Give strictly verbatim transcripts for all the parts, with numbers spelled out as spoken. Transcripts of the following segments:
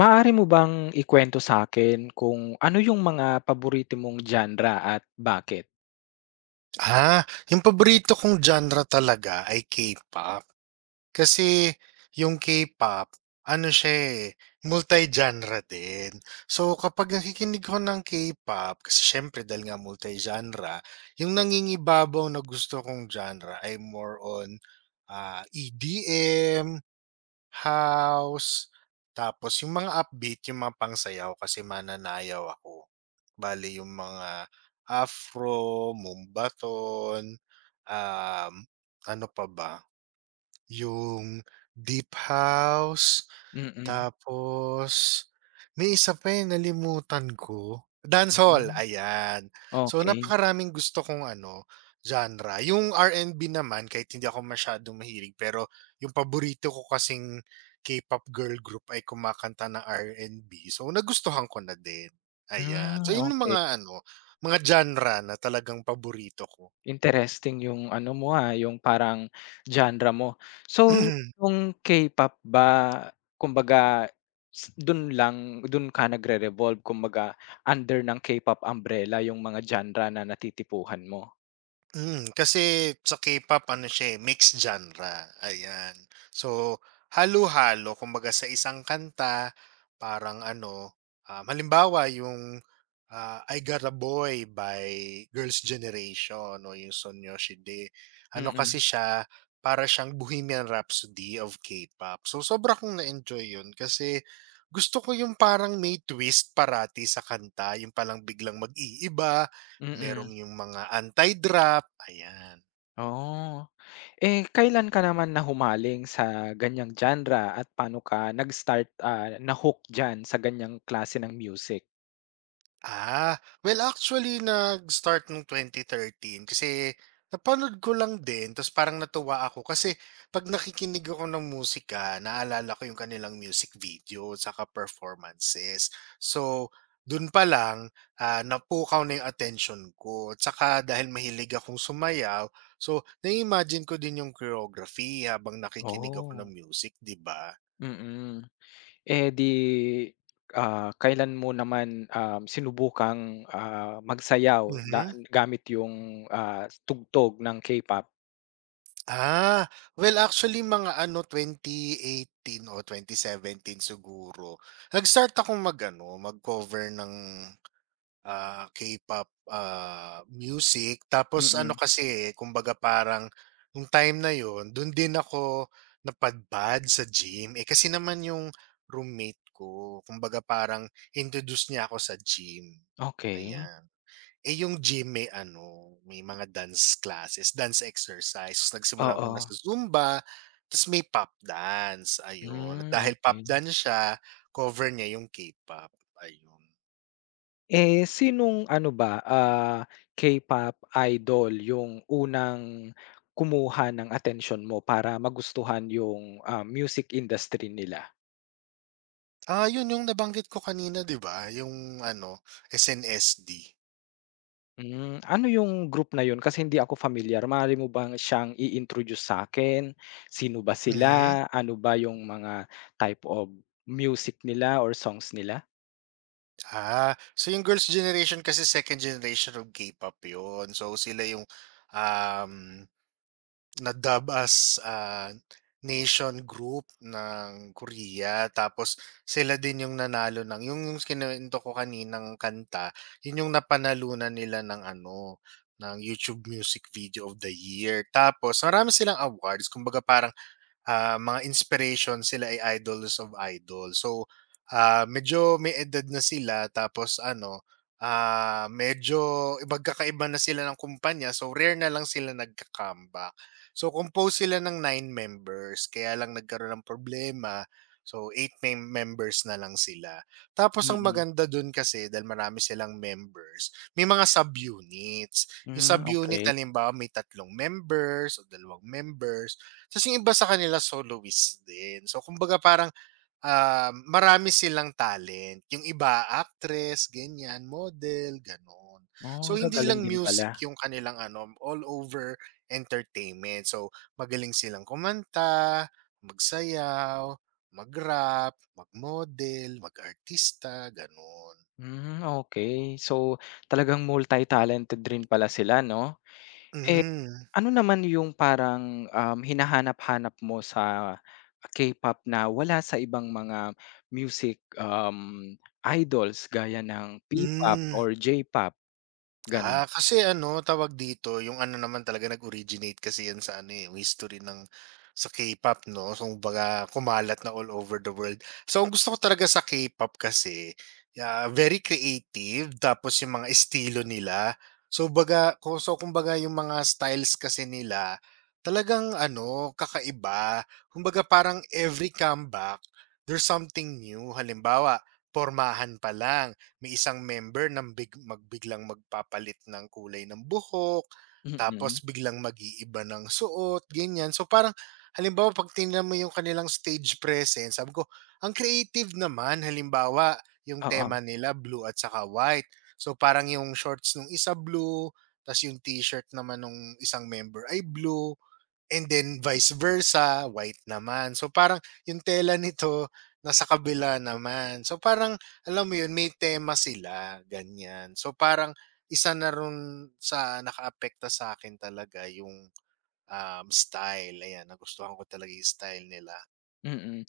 Maaari mo bang ikwento sa akin kung ano yung mga paborito mong genre at bakit? Ah, yung paborito kong genre talaga ay K-pop. Kasi yung K-pop, ano siya eh, multi-genre din. So kapag nakikinig ko ng K-pop, kasi syempre dahil nga multi-genre, yung nangingibabaw na gusto kong genre ay more on ah, E D M, house, tapos yung mga upbeat, yung mga pangsayaw kasi mananayaw ako bali yung mga afro, mumbaton, um, ano pa ba, yung deep house, Mm-mm. tapos may isa pa, eh, nalimutan ko, Mm. dancehall, Hmm, ayan. So okey. napakaraming gusto kong ano, genre. Yung R and B naman kahit hindi ako masyadong mahilig, pero yung paborito ko kasing K-pop girl group ay kumakanta ng R and B so nagustuhan ko na din, ayan. So Hmm, yun yung okey. mga ano, mga genre na talagang paborito ko. Interesting yung ano mo, ah, yung parang genre mo. So, yung K-pop ba kumbaga s dun lang dun ka nagre-revolve kumbaga under ng K-pop umbrella yung mga genre na natitipuhan mo? Mm, kasi sa K-pop ano siya, eh, mixed genre, ayan. So, halo-halo kumbaga sa isang kanta parang ano, um, halimbawa yung, ah, I Got a Boy by Girls' Generation o yung Son Yoshide. Ano Mm, kasi siya, para siyang Bohemian Rhapsody of K-pop. So, sobra kong na-enjoy yun kasi gusto ko yung parang may twist parati sa kanta, yung palang biglang mag-iiba. mm. Merong yung mga anti-drop, ayan. Oh. Eh, kailan ka naman nahumaling sa ganyang genre at paano ka nag-start, ah, na-hook diyan sa ganyang klase ng music? Ah, well actually nag-start nung twenty thirteen kasi napanood ko lang din tapos parang natuwa ako kasi 'pag nakikinig ako ng musika naalala ko yung kanilang music video saka performances. So, dun pa lang, ah, napukaw na yung attention ko at saka dahil mahilig akong sumayaw, so na-imagine ko din yung choreography habang nakikinig ako ng Oh. music, 'di ba? Mm. Eh, di, ah, kailan mo naman, um, sinubukang, ah, magsayaw da Mhm. gamit yung, ah, tugtog ng K-pop? Ah, well actually mga ano twenty eighteen o twenty seventeen siguro, nag-start akong mag-ano, mag-cover ng, ah, K-pop, ah, music. Tapos ano Mm. kasi, eh, kumbaga parang nung time na yon dun din ako napadpad sa gym. Eh, kasi naman yung roommate ko kumbaga parang introduce niya ako sa gym, Okey. ayan. Eh, yung gym may ano, may mga dance classes, dance exercise. Ta's nagsimula muna Oo. sa Zumba, ta's may pop dance, ayun. At Hmm, dahil pop okay. dance siya, cover niya yung K-pop, ayun. Eh, sinong ano ba, ah, K-pop idol yung unang kumuha ng attention mo para magustuhan yung, ah, music industry nila? Ah, yun yung nabanggit ko kanina, 'di ba, yung ano, S N S D. Hmm, ano yung group na yun kasi hindi ako familiar. Maaari mo bang siyang i-introduce sa akin? Sino ba Mhm. sila? Ano ba yung mga type of music nila or songs nila? Ah, so yung girls' generation kasi second generation of K-pop yun. So, sila yung, um Na-dub as, ah, nation group ng Korea tapos sila din yung nanalo ng yung yung kinuwento ko kaninang kanta, yun yung napanalunan nila ng ano, ng YouTube Music Video of the Year. Tapos marami silang awards kumbaga parang ah, mga inspiration sila ay idols of idol. So, ah, medyo may edad na sila tapos ano, ah, medyo magkakaiba na sila ng kumpanya. So, rare na lang sila nagka-comeback. So, compose sila ng nine members kaya lang nagkaroon ng problema. So, eight mem- members na lang sila. Tapos, ang Mm-mm. Mm. maganda dun kasi, dahil marami silang members, may mga sub-units. Yung Hmm, sub-unit, okay. halimbawa, may tatlong members o dalawang members. Ta's yung iba sa kanila soloist din. So kumbaga parang, ah, marami silang talent. Yung iba actress, ganyan, model, gano'n. Oh, ang So hindi gagaling lang din pala. music yung kanilang ano, all over entertainment. So magaling silang kumanta, magsayaw, mag-rap, mag-model, mag-artista, gano'n. Hmm, okay. So, talagang multi-talented rin pala sila 'no? Eh, Mm. ano naman yung parang, um, hinahanap-hanap mo sa K-pop na wala sa ibang mga music, um, idols gaya ng P-pop Hmm. or J-pop, gano'n? Ah, kasi ano, tawag dito, yung ano naman talaga nag-originate kasi yan sa ano, eh, yung history ng sa K-pop 'no, so kumbaga kumalat na all over the world. So ang gusto ko talaga sa K-pop kasi, ah, very creative tapos yung mga estilo nila. So baga ku so kumbaga yung mga styles kasi nila talagang ano, kakaiba. Kumbaga parang every comeback, there's something new. Halimbawa, pormahan pa lang may isang member ng big mag biglang magpapalit ng kulay ng buhok, Mm, tapos biglang mag-iiba ng suot, ganyan. So parang halimbawa 'pag tinignan mo yung kanilang stage presence, sabi ko, ang creative naman. Halimbawa, yung oo, tema nila blue at saka white. So parang yung shorts nung isa blue, tas yung t-shirt naman nung isang member ay blue. And then vice versa, white naman. So parang yung tela nito nasa kabila naman. So parang alam mo yun, may tema sila, ganyan. So parang isa na rin sa nakaapekto sa akin talaga yung um, style. Ayan, nagustuhan ko talaga yung style nila. mm.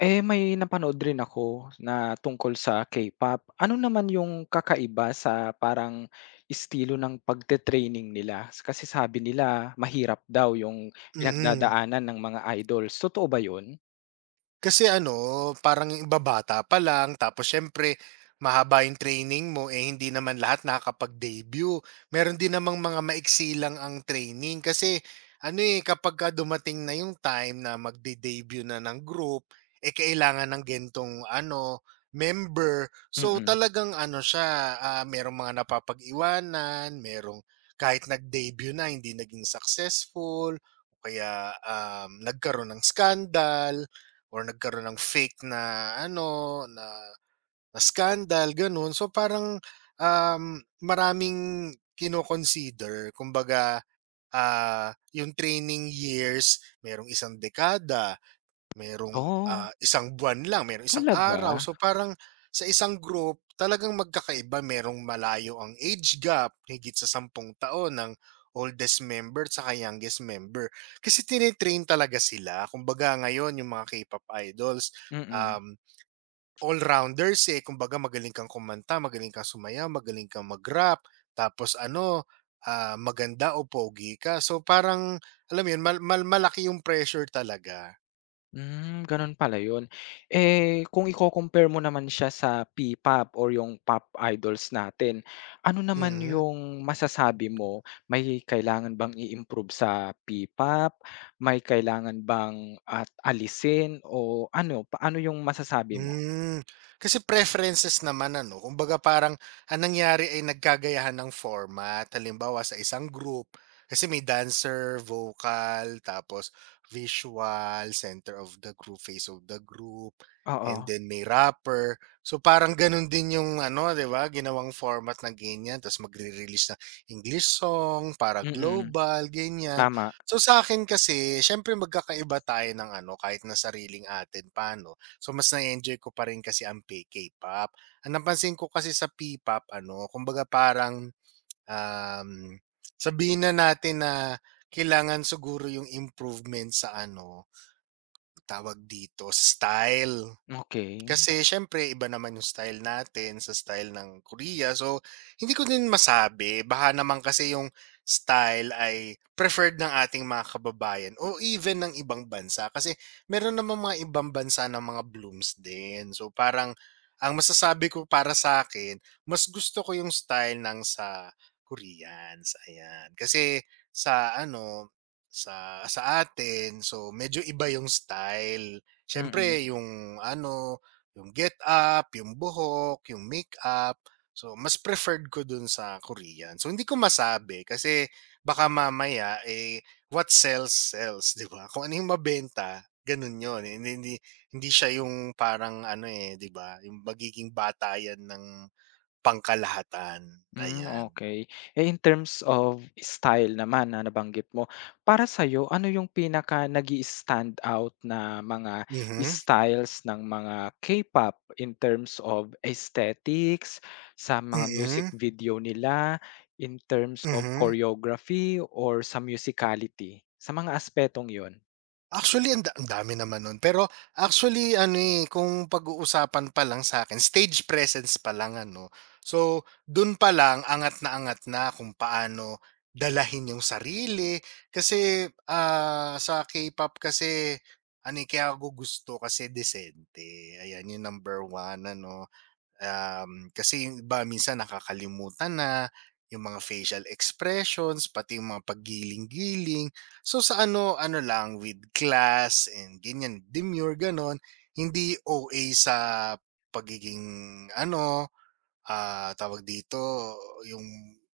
Eh, may napanood rin ako na tungkol sa K-pop. Ano naman yung kakaiba sa parang estilo ng pagte-training nila? S- Kasi sabi nila mahirap daw yung Mm. pinagdadaanan ng mga idols, totoo ba yun? Kasi ano, parang yung iba pa lang tapos siyempre mahaba yung training mo, eh, hindi naman lahat nakakapag-debut. Meron din namang mga maiksi lang ang training kasi ano, eh, kapagka dumating na yung time na magde-debut na ng group, eh, kailangan ng gentong ano, member. So Mm, talagang ano siya, ah, merong mga napapag-iwanan, merong kahit nag-debut na hindi naging successful o kaya, um, nagkaroon ng scandal or nagkaroon ng fake na ano, na na scandal gano'n. So parang, um, maraming kino-consider kumbaga, ah, yung training years merong isang dekada, Merong, oh. ah, isang buwan lang, merong isang araw. Talaga? So parang sa isang group talagang magkakaiba, merong malayo ang age gap, higit sa sampung taon ng oldest member tsaka youngest member. Kasi tinetrain talaga sila. Kumbaga ngayon yung mga K-pop idols, Mm. um, all-rounders, eh. Kumbaga magaling kang kumanta, magaling kang sumayaw, magaling kang mag-rap, tapos ano, ah, maganda o pogi ka. So parang alam mo yun, mal mal malaki yung pressure talaga. Hmm, gano'n pala 'yun. Eh, kung iko-compare mo naman siya sa P-pop or yung pop idols natin, ano naman Mm. yung masasabi mo, may kailangan bang i-improve sa P-pop? May kailangan bang at alisin o ano, paano yung masasabi mo? Hmm, kasi preferences naman ano, kumbaga parang ang nangyari ay nagkagayahan ng format. Halimbawa sa isang group, kasi may dancer, vocal, tapos visual, center of the group, face of the group, Oo, and then may rapper. So parang ganun din yung ano, 'di ba? Ginawang format na ganyan, tapos magre-release na English song para mm. global, ganyan. Tama, So sa akin kasi, syempre magkakaiba tayo ng ano, kahit na sariling atin paano So mas na enjoy ko pa rin kasi ang pe K-pop. Ang napansin ko kasi sa P-pop ano, kumbaga parang, um, sabihin na natin na kailangan siguro yung improvement sa ano, tawag dito, style. okey. Kasi siyempre iba naman yung style natin sa style ng Korea. So, hindi ko din masabi baka naman kasi yung style ay preferred ng ating mga kababayan o even ng ibang bansa kasi meron naman mga ibang bansa ng mga blooms din. So, parang ang masasabi ko para sa akin mas gusto ko yung style ng sa Koreans, ayan. Kasi sa ano, sa sa atin, so medyo iba yung style. Mm. Siyempre yung ano yung get up, yung buhok, yung makeup. So, mas preferred ko dun sa Korean. So, hindi ko masabi kasi baka mamaya, eh, what sells, sells, di ba? Kung ano yung mabenta, ganun yun. Eh, Hindi, hindi, hindi siya yung parang ano eh, di ba? Yung magiging batayan ng pangkalahatan. Mm, Ayan. okay. Eh, in terms of style naman na nabanggit mo, para sa'yo ano yung pinaka nag stand out na mga Mhm. styles ng mga K-pop in terms of aesthetics, sa mga music Mhm. video nila, in terms of Mhm. choreography or sa musicality? Sa mga aspetong yun? Actually, ang da ang dami naman nun. Pero actually ano, eh, kung pag-uusapan pa lang sa akin stage presence pa lang ano. So, dun pa lang angat na angat na kung paano dalahin yung sarili. Kasi, ah, sa K-pop kasi ano, eh, kaya ako gusto kasi disente, ayan, yun number one ano. Um, kasi yung iba minsan nakakalimutan na yung mga facial expressions, pati yung mga paggiling-giling. So sa ano, ano lang with class and ganyan, demure ganon, hindi o a sa pagiging ano Ah, tawag dito, yung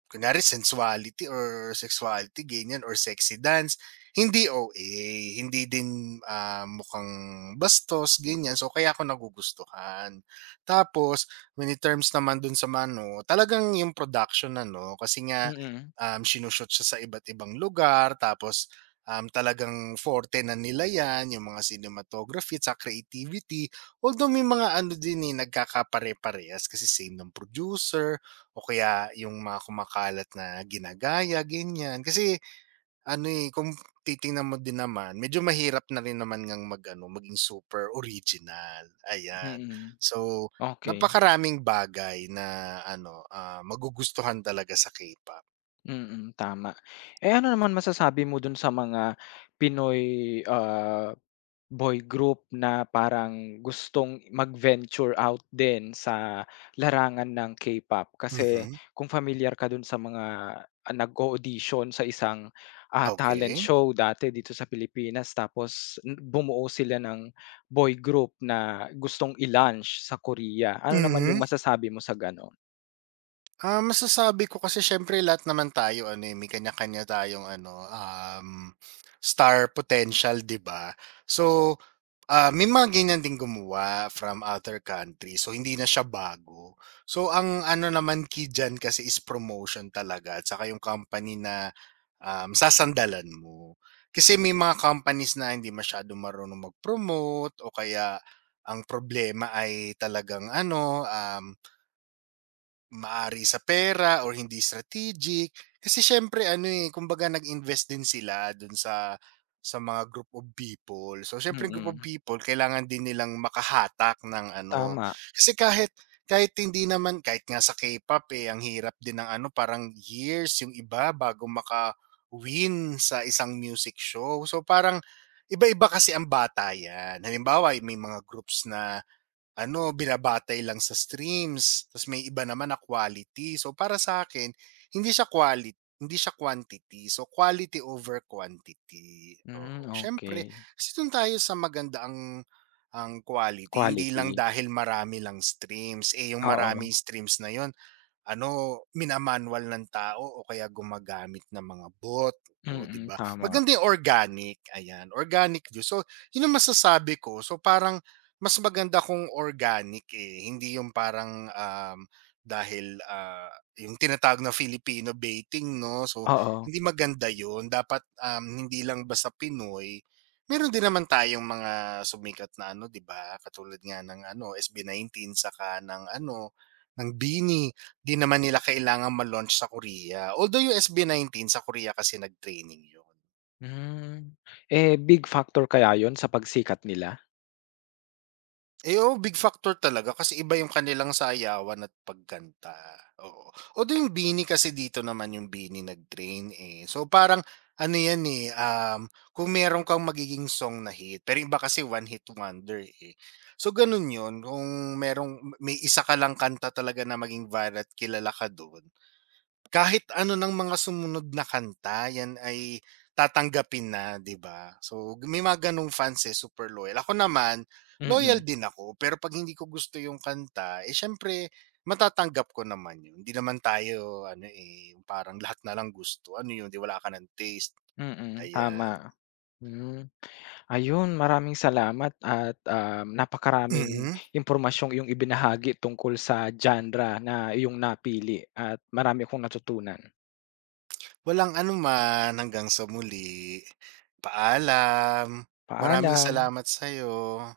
kunyari sensuality or sexuality ganyan or sexy dance, hindi O A, hindi din, ah, mukhang bastos ganyan, so kaya ako nagugustuhan. Tapos many in terms naman dun sa mano talagang yung production na no kasi nga, Mm, um, sinu-shoot siya sa iba't ibang lugar tapos, um, talagang forte na nila yan, yung mga cinematography sa creativity. Although may mga ano din, eh, nagkakapare-parehas kasi same ng producer o kaya yung mga kumakalat na ginagaya, ganyan. Kasi ano, eh, kung titingnan mo din naman, medyo mahirap na rin naman ngang mag-ano, maging super original, ayan. mm. So, Okey, napakaraming bagay na ano, ah, magugustuhan talaga sa K-pop. mm, mm, tama. Eh, ano naman masasabi mo dun sa mga Pinoy, ah boy group na parang gustong mag-venture out din sa larangan ng K-pop. Kasi Mhm, kung familiar ka dun sa mga, ah, nag audition sa isang, ah, talent okey. show dati dito sa Pilipinas tapos n bumuo sila ng boy group na gustong i-launch sa Korea. Ano naman Mhm. yung masasabi mo sa gano'n? Ah, masasabi ko kasi siyempre lahat naman tayo ano, eh, may kanya-kanya tayong ano, um, star potential, 'di ba? So, ah, may mga ganyan ding gumawa from other country. So, hindi na siya bago. So, ang ano naman key dyan kasi is promotion talaga at saka yung company na um, sasandalan mo. Kasi may mga companies na hindi masyado marunong mag-promote o kaya ang problema ay talagang ano, um, Maari sa pera or hindi strategic. Kasi siyempre ano, eh, kumbaga nag-invest din sila dun sa sa mga group of people. So siyempre group of Mm, people kailangan din nilang makahatak ng ano, tama. kasi kahit kahit hindi naman kahit nga sa K-pop, eh, ang hirap din ng ano parang years yung iba bago maka-win sa isang music show. So parang iba-iba kasi ang batayan. Halimbawa, may mga groups na ano, binabatay lang sa streams, ta's may iba naman na quality. So, para sa akin hindi siya quality, hindi siya quantity. So, quality over quantity, Hmm, oo. Siyempre, okay. kasi do'n tayo sa maganda ang ang quality, hindi Quality, lang dahil marami lang streams, eh, yung oo. maraming streams na yon ano, mina ng tao o kaya gumagamit ng mga bot, o 'di Mm, ba? tama, Maganda yung organic, ayan, organic juice. So, yun ang masasabi ko. So, parang mas maganda kung organic, eh, hindi yung parang, um, dahil, ah, yung tinatawag na Filipino baiting 'no. So, oo. hindi maganda yun. Dapat, um, hindi lang basta Pinoy, meron din naman tayong mga sumikat na ano, 'di ba? Katulad nga ng ano, S B nineteen saka ng ano, ng BINI. 'Di naman nila kailangan ma-launch sa Korea. Although yung S B nineteen sa Korea kasi nag-training yun. Hmm, eh, big factor kaya yun sa pagsikat nila? Eh, oo, big factor talaga kasi iba yung kanilang sayawan at pagkanta, oo. Although yung BINI kasi dito naman yung BINI nag-train, eh. So parang ano yan, eh, um, kung meron kang magiging song na hit, pero iba kasi one hit wonder, eh. So ganun yun, kung merong may isa ka lang kanta talaga na maging viral at kilala ka dun Kahit ano ng mga sumunod na kanta, yan ay tatanggapin na, 'di ba? So, may mga gano'ng fans, eh, super loyal. Ako naman, loyal Mm, din ako, pero 'pag hindi ko gusto yung kanta, eh, siyempre matatanggap ko naman yun. Hindi naman tayo ano, eh, yung parang lahat na lang gusto. Ano yun, 'di wala ka ng taste, mm. ayan. Tama, hmm. Ayun, maraming salamat at, um, napakaraming Mm, impormasyong iyong ibinahagi tungkol sa genre na iyong napili at marami akong natutunan. walang anuman. Hanggang sa muli, paalam. Maraming Paalam. salamat sa'yo.